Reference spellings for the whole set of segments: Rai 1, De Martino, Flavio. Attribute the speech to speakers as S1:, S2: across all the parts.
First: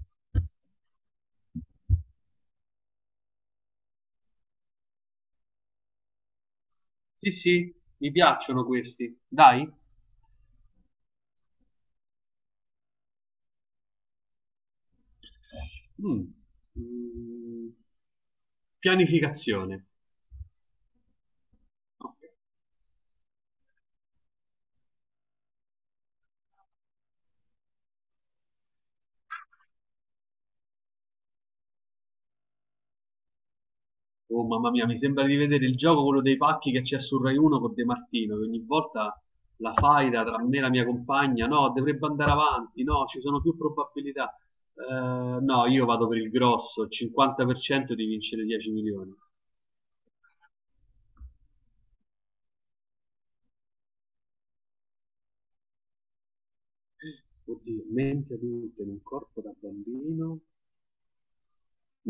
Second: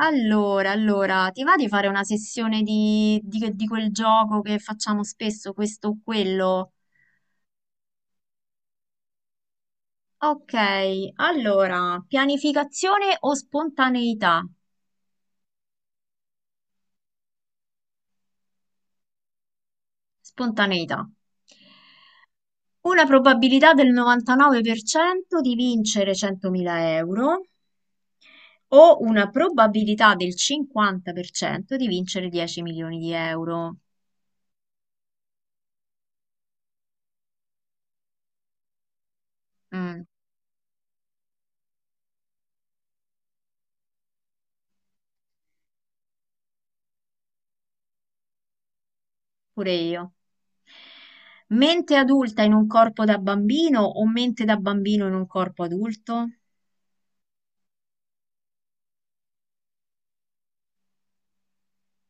S1: Allora, ti va di fare una sessione di quel gioco che facciamo spesso, questo o quello?
S2: Sì, sì, mi piacciono questi. Dai.
S1: Ok, allora, pianificazione o spontaneità?
S2: Mm. Mm. Pianificazione.
S1: Spontaneità.
S2: Ok.
S1: Una probabilità del 99% di vincere 100.000 euro o una probabilità del 50% di vincere 10 milioni di euro.
S2: Oh, mamma mia, mi sembra di vedere il gioco, quello dei pacchi che c'è su Rai 1 con De Martino, che ogni volta la
S1: Mm,
S2: faida tra me e la mia compagna, no, dovrebbe andare avanti, no, ci sono più probabilità. No, io vado per il grosso, 50% di vincere 10 milioni.
S1: pure io. Mente adulta in un corpo da bambino o mente da bambino in un corpo adulto?
S2: Oddio, mente adulta in un corpo da bambino.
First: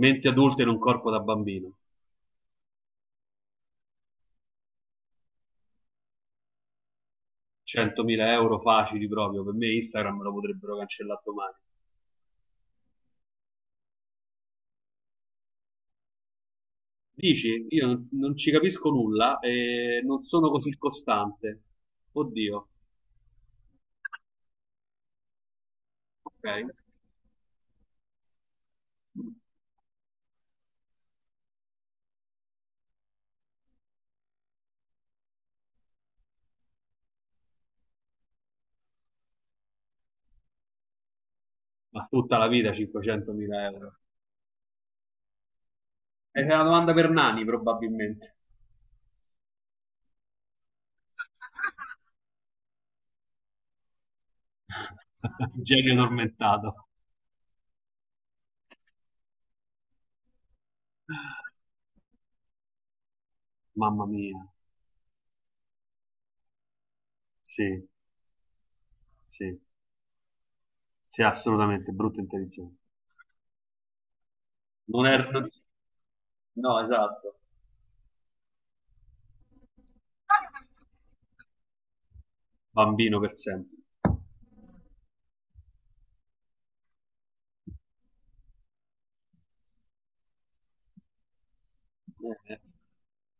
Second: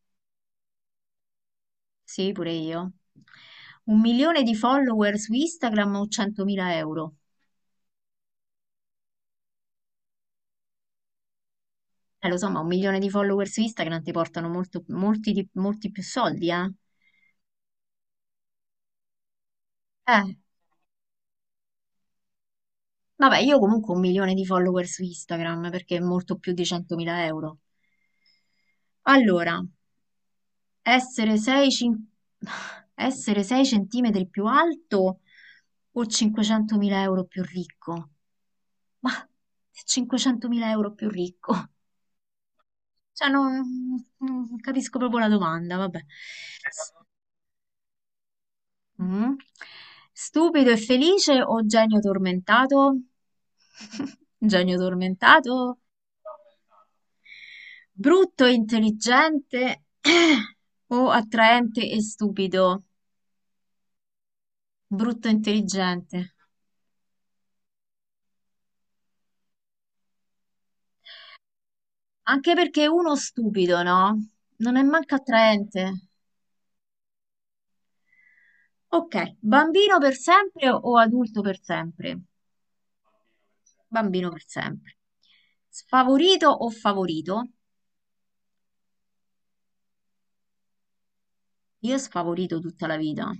S2: Mente adulta in un corpo da bambino.
S1: Sì, pure io. 1 milione di follower su Instagram o 100.000 euro?
S2: 100.000 euro facili proprio, per me Instagram me lo potrebbero cancellare domani.
S1: Lo so, ma 1 milione di follower su Instagram ti portano molti più soldi, eh?
S2: Dici, io non ci capisco nulla e non
S1: Eh,
S2: sono così costante. Oddio,
S1: vabbè, io comunque 1 milione di follower su Instagram perché è molto
S2: ok.
S1: più di 100.000 euro. Allora, essere 6, cin- essere 6 centimetri più alto o 500.000 euro più ricco? Ma 500.000 euro più ricco.
S2: Ma tutta la vita
S1: Cioè, non,
S2: 500.000 euro.
S1: non capisco proprio la domanda, vabbè.
S2: È una
S1: S-
S2: domanda per Nani, probabilmente.
S1: mm. Stupido e felice o genio tormentato? Genio tormentato?
S2: Genio tormentato.
S1: Brutto e intelligente o attraente e stupido?
S2: Mamma mia,
S1: Brutto e intelligente.
S2: sì, sì, sì, assolutamente, brutto e
S1: Anche
S2: intelligente.
S1: perché uno stupido, no? Non è
S2: Non
S1: manco
S2: è... non-
S1: attraente.
S2: No, esatto,
S1: Ok, bambino per sempre o adulto per sempre?
S2: bambino per sempre.
S1: Bambino per sempre. Sfavorito o favorito? Io sfavorito
S2: Eh.
S1: tutta la vita.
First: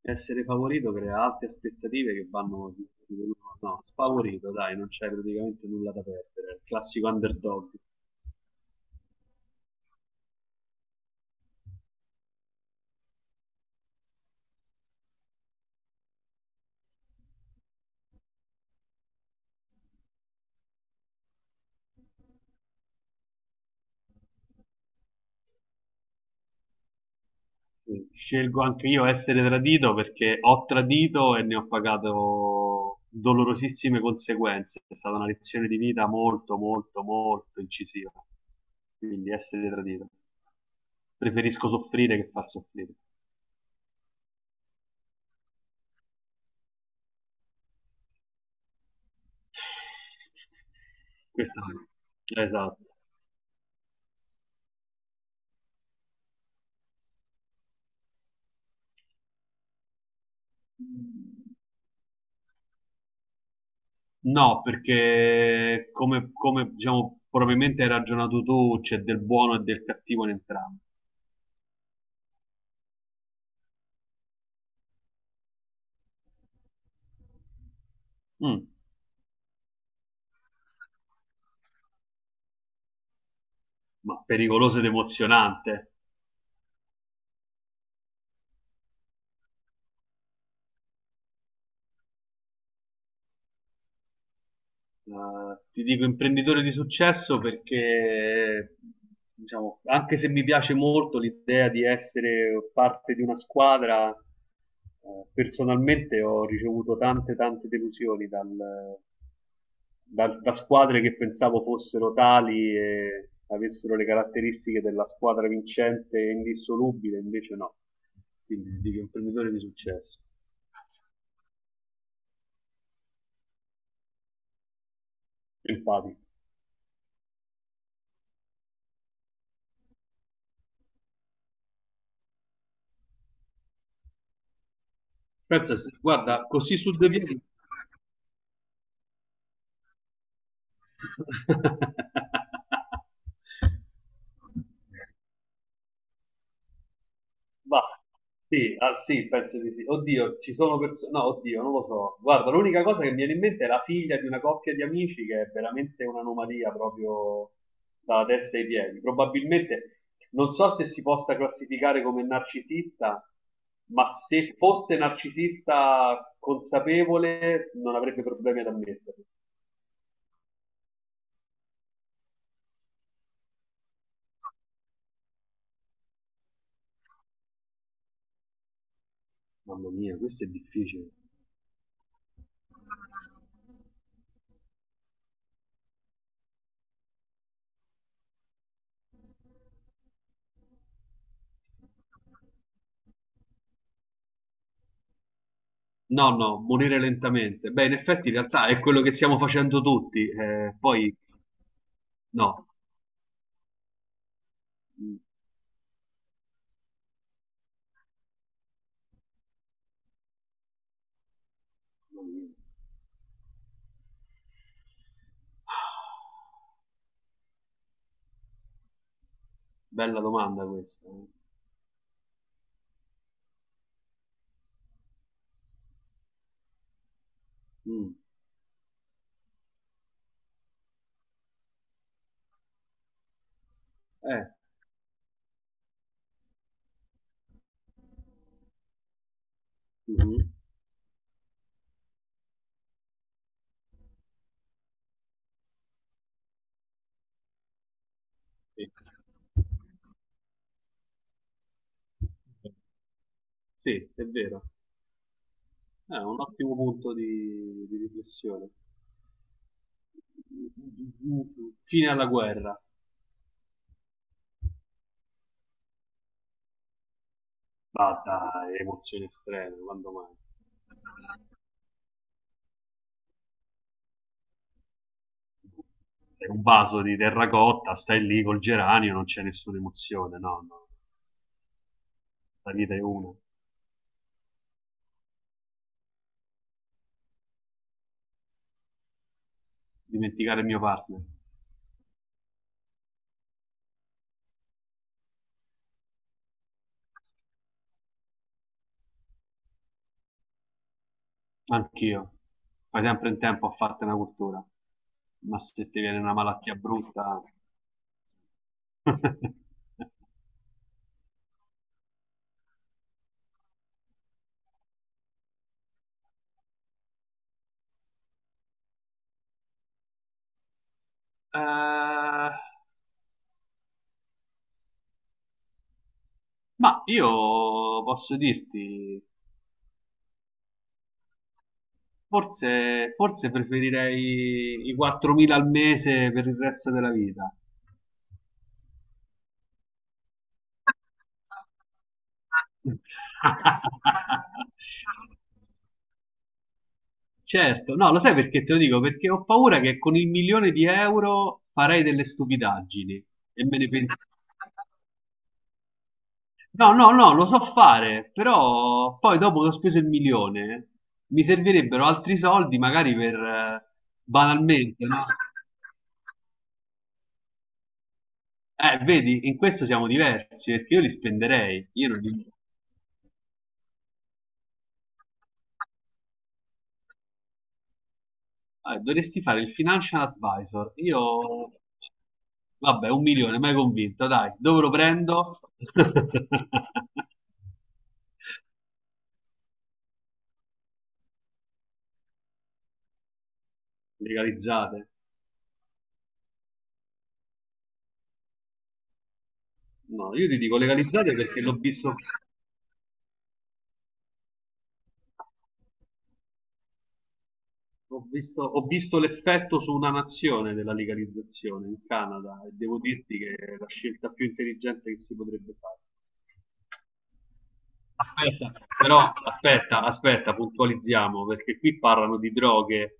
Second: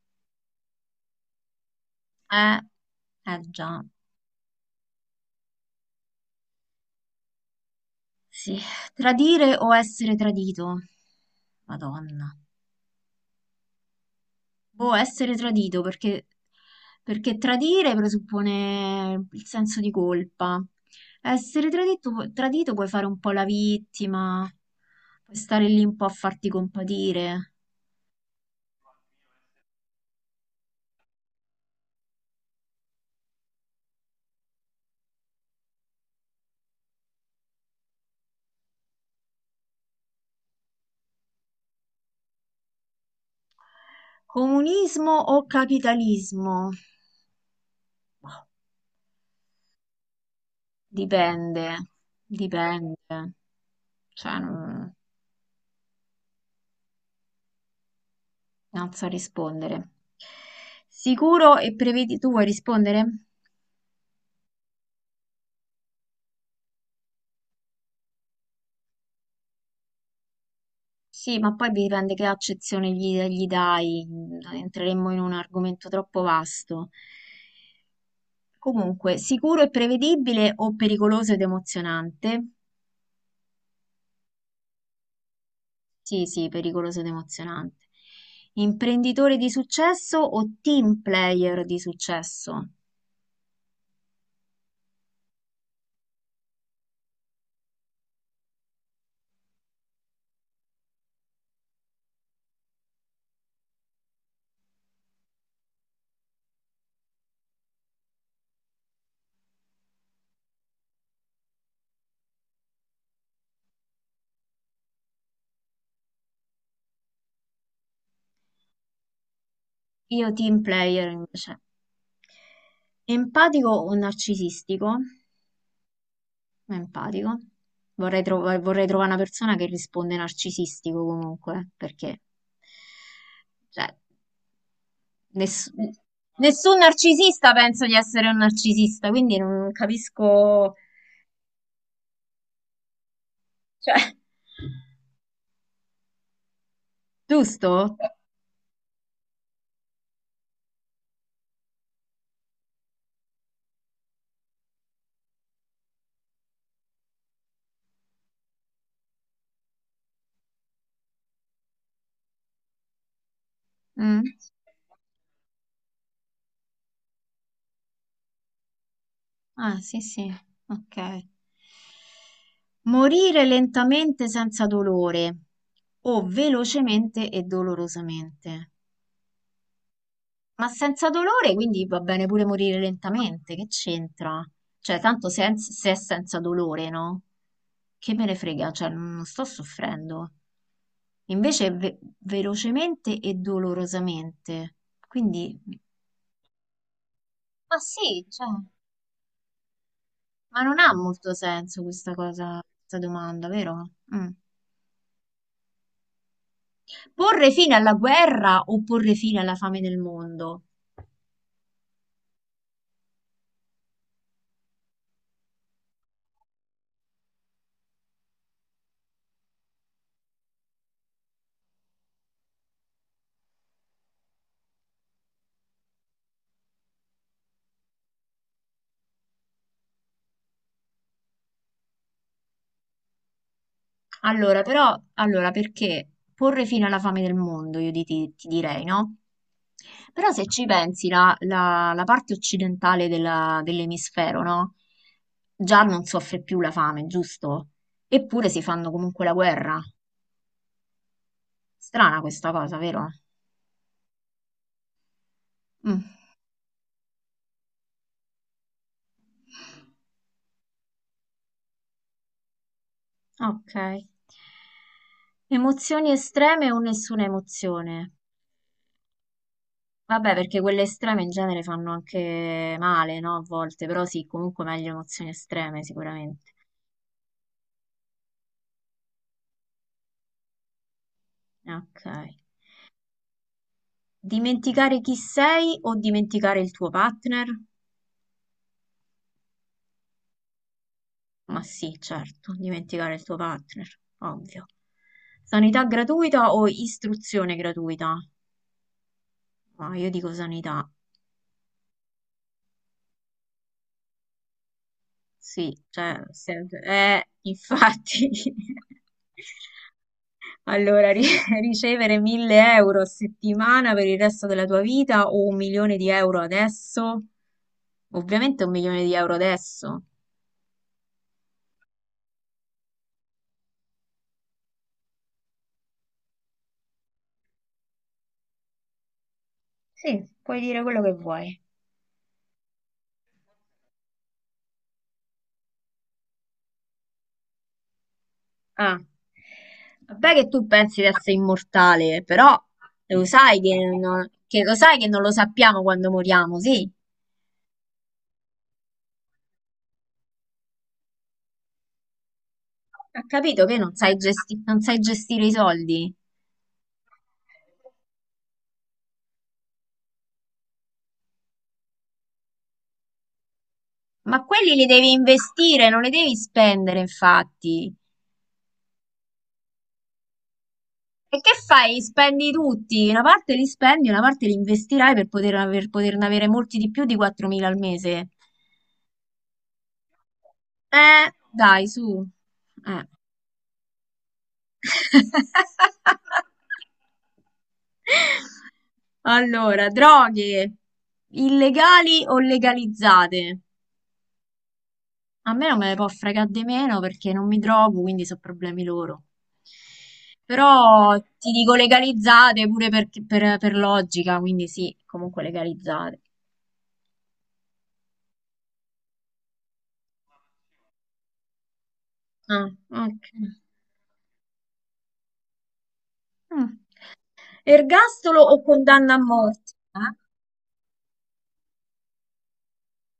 S2: Essere favorito crea alte aspettative che
S1: Eh,
S2: vanno,
S1: eh
S2: no,
S1: già,
S2: sfavorito, dai, non c'è praticamente nulla da perdere, è il classico underdog.
S1: sì. Tradire o essere tradito? Madonna. Boh, essere tradito perché tradire presuppone il senso di colpa. Essere tradito puoi fare un po' la vittima, puoi stare lì un po' a farti compatire.
S2: Scelgo anche io essere tradito perché ho tradito e ne ho pagato dolorosissime conseguenze. È stata una lezione di vita molto, molto, molto incisiva. Quindi essere tradito. Preferisco soffrire che far soffrire.
S1: Comunismo o capitalismo? Boh.
S2: Questo
S1: Dipende,
S2: sì. Esatto.
S1: dipende, cioè non so rispondere. Tu vuoi rispondere?
S2: No, perché come, diciamo, probabilmente hai ragionato tu, c'è del buono e del cattivo in entrambi.
S1: Sì, ma poi dipende che accezione gli dai, entreremmo in un argomento troppo vasto.
S2: Mm,
S1: Comunque, sicuro e prevedibile o pericoloso ed emozionante?
S2: ma pericoloso ed emozionante.
S1: Sì, sì, pericoloso ed emozionante. Imprenditore di successo o team player di successo?
S2: Eh, ti dico imprenditore di successo perché, diciamo, anche se mi piace molto l'idea di essere parte di una squadra, personalmente ho ricevuto tante, tante delusioni da squadre che pensavo fossero tali e avessero le caratteristiche della squadra vincente e indissolubile, invece no. Quindi dico un imprenditore di successo,
S1: Io team player invece. Empatico o narcisistico?
S2: empatico.
S1: Empatico. Vorrei trovare una persona che risponde narcisistico comunque, perché cioè, ness-
S2: Pensa, guarda, così
S1: nessun
S2: su due piedi.
S1: narcisista penso di essere un narcisista, quindi non capisco... Cioè,
S2: Ma
S1: giusto?
S2: sì, ah, sì, penso di sì. Oddio, ci sono persone. No, oddio, non lo so. Guarda, l'unica cosa che mi viene in mente è la figlia di una coppia di amici che è veramente un'anomalia proprio dalla testa ai piedi. Probabilmente non so se si possa classificare come narcisista, ma
S1: Mm.
S2: se fosse narcisista consapevole non avrebbe problemi ad ammetterlo.
S1: Ah, sì, sì, ok. Morire lentamente senza dolore o velocemente e dolorosamente.
S2: Mamma mia, questo è
S1: Ma senza
S2: difficile.
S1: dolore, quindi va bene pure morire lentamente, che c'entra? Cioè, tanto se è senza dolore, no? Che me ne frega, cioè, non sto soffrendo. Invece, velocemente e dolorosamente. Quindi,
S2: No, no, morire lentamente.
S1: ma
S2: Beh, in
S1: sì,
S2: effetti in
S1: cioè, ma
S2: realtà è quello che stiamo facendo tutti. Eh,
S1: non ha
S2: poi
S1: molto senso questa cosa,
S2: no.
S1: questa domanda, vero? Mm.
S2: Mm,
S1: Porre fine alla guerra o porre fine alla fame del mondo?
S2: mamma mia. Bella domanda questa. Eh. Mm, eh,
S1: Allora, però, allora, perché porre fine alla fame del mondo, io ti direi, no? Però se
S2: Mhm.
S1: ci pensi, la parte occidentale dell'emisfero, no? Già non soffre più la fame, giusto? Eppure si fanno
S2: Sì.
S1: comunque la guerra. Strana questa cosa, vero?
S2: Sì, è vero.
S1: Mm,
S2: È un ottimo punto di riflessione. Fine alla guerra.
S1: ok. Emozioni estreme o nessuna emozione?
S2: Ma dai, emozioni estreme, quando mai?
S1: Vabbè, perché quelle estreme in genere fanno anche male, no? A volte, però sì, comunque meglio emozioni estreme
S2: Sei
S1: sicuramente.
S2: un vaso di terracotta, stai lì col geranio, non c'è nessuna emozione. No, no,
S1: Ok.
S2: la vita è una.
S1: Dimenticare chi sei o dimenticare il tuo partner?
S2: Dimenticare il mio partner.
S1: Ma sì, certo, dimenticare il tuo partner, ovvio. Sanità gratuita o istruzione gratuita? Ma io dico sanità,
S2: Anch'io. Fai sempre in tempo a farti una cultura. Ma
S1: sì,
S2: se ti viene
S1: cioè,
S2: una malattia brutta...
S1: infatti. Allora, ricevere 1000 euro a settimana per il resto della tua vita o 1 milione di euro adesso? Ovviamente 1 milione di euro adesso.
S2: Eh, ma io posso dirti,
S1: Sì, puoi dire quello che vuoi.
S2: forse preferirei i 4.000 al mese per il resto della vita.
S1: Ah, vabbè che tu pensi di essere immortale, però lo sai che non lo sappiamo quando moriamo, sì?
S2: Certo, no, lo sai perché te lo dico? Perché ho paura che con il milione di euro farei delle stupidaggini
S1: Ha capito
S2: e
S1: che
S2: me ne pentirei.
S1: non sai gestire i soldi?
S2: No, no, no, lo so fare, però poi dopo che ho speso il milione mi servirebbero altri soldi magari per
S1: Ma quelli li
S2: banalmente,
S1: devi
S2: no?
S1: investire, non li devi spendere, infatti.
S2: Vedi, in questo siamo diversi perché io li
S1: E che
S2: spenderei,
S1: fai?
S2: io non li...
S1: Spendi tutti, una parte li spendi, una parte li investirai per poterne avere molti di più di 4.000 al mese.
S2: Dovresti fare il financial advisor, io...
S1: Dai, su. Eh.
S2: Vabbè, un milione, mai convinto, dai, dove lo prendo?
S1: Allora, droghe illegali o legalizzate?
S2: Legalizzate.
S1: A me non me ne può fregare di meno perché non mi trovo, quindi sono problemi loro.
S2: No, io ti dico
S1: Però
S2: legalizzate
S1: ti
S2: perché
S1: dico
S2: l'ho visto...
S1: legalizzate pure per logica, quindi sì, comunque legalizzate.
S2: Ho visto l'effetto su una nazione della legalizzazione in Canada
S1: Ah,
S2: e devo
S1: ok.
S2: dirti che è la scelta più intelligente che si potrebbe fare.
S1: Mm. Ergastolo o
S2: Aspetta,
S1: condanna a
S2: però
S1: morte?
S2: aspetta, puntualizziamo perché qui parlano di droghe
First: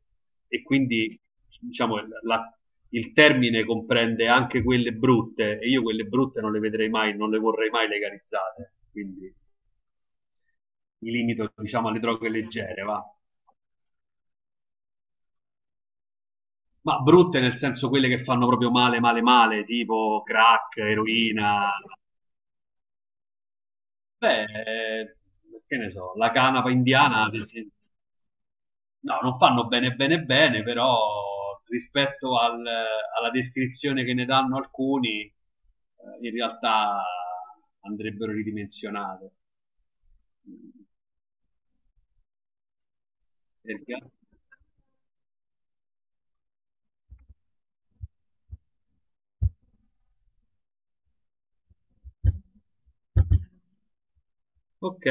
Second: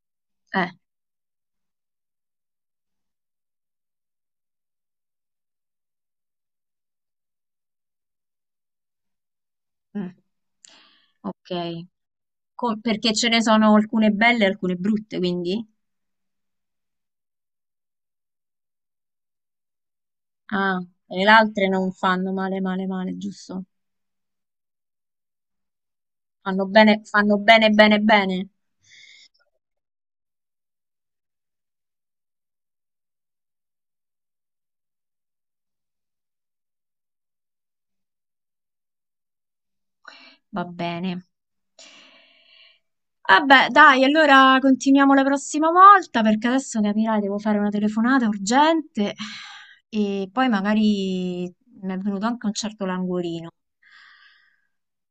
S1: Eh?
S2: e quindi diciamo la- il termine comprende anche quelle brutte e io quelle brutte non le vedrei mai, non le vorrei mai legalizzate, quindi
S1: Mm.
S2: mi
S1: Ok.
S2: limito diciamo alle droghe leggere, va.
S1: Perché ce ne sono alcune belle e alcune brutte, quindi?
S2: Ma brutte nel senso quelle che fanno proprio male, male, male, tipo
S1: Ah,
S2: crack,
S1: e le altre
S2: eroina.
S1: non fanno male, male, male, giusto?
S2: Beh, che ne so, la canapa indiana, ad
S1: Fanno bene,
S2: esempio.
S1: bene, bene.
S2: No, non fanno bene, bene, bene, però rispetto alla descrizione che ne danno alcuni, in realtà andrebbero ridimensionate.
S1: Va bene. Vabbè,
S2: Perché-
S1: dai, allora continuiamo la prossima volta perché adesso capirai, devo fare una telefonata urgente e poi magari mi è venuto anche un certo languorino.
S2: Ok,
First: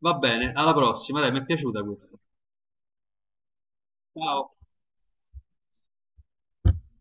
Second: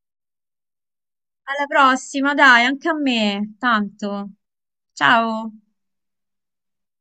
S2: va bene, alla prossima, dai, mi è
S1: Alla
S2: piaciuta questa.
S1: prossima, dai, anche a me, tanto.
S2: Ciao.
S1: Ciao.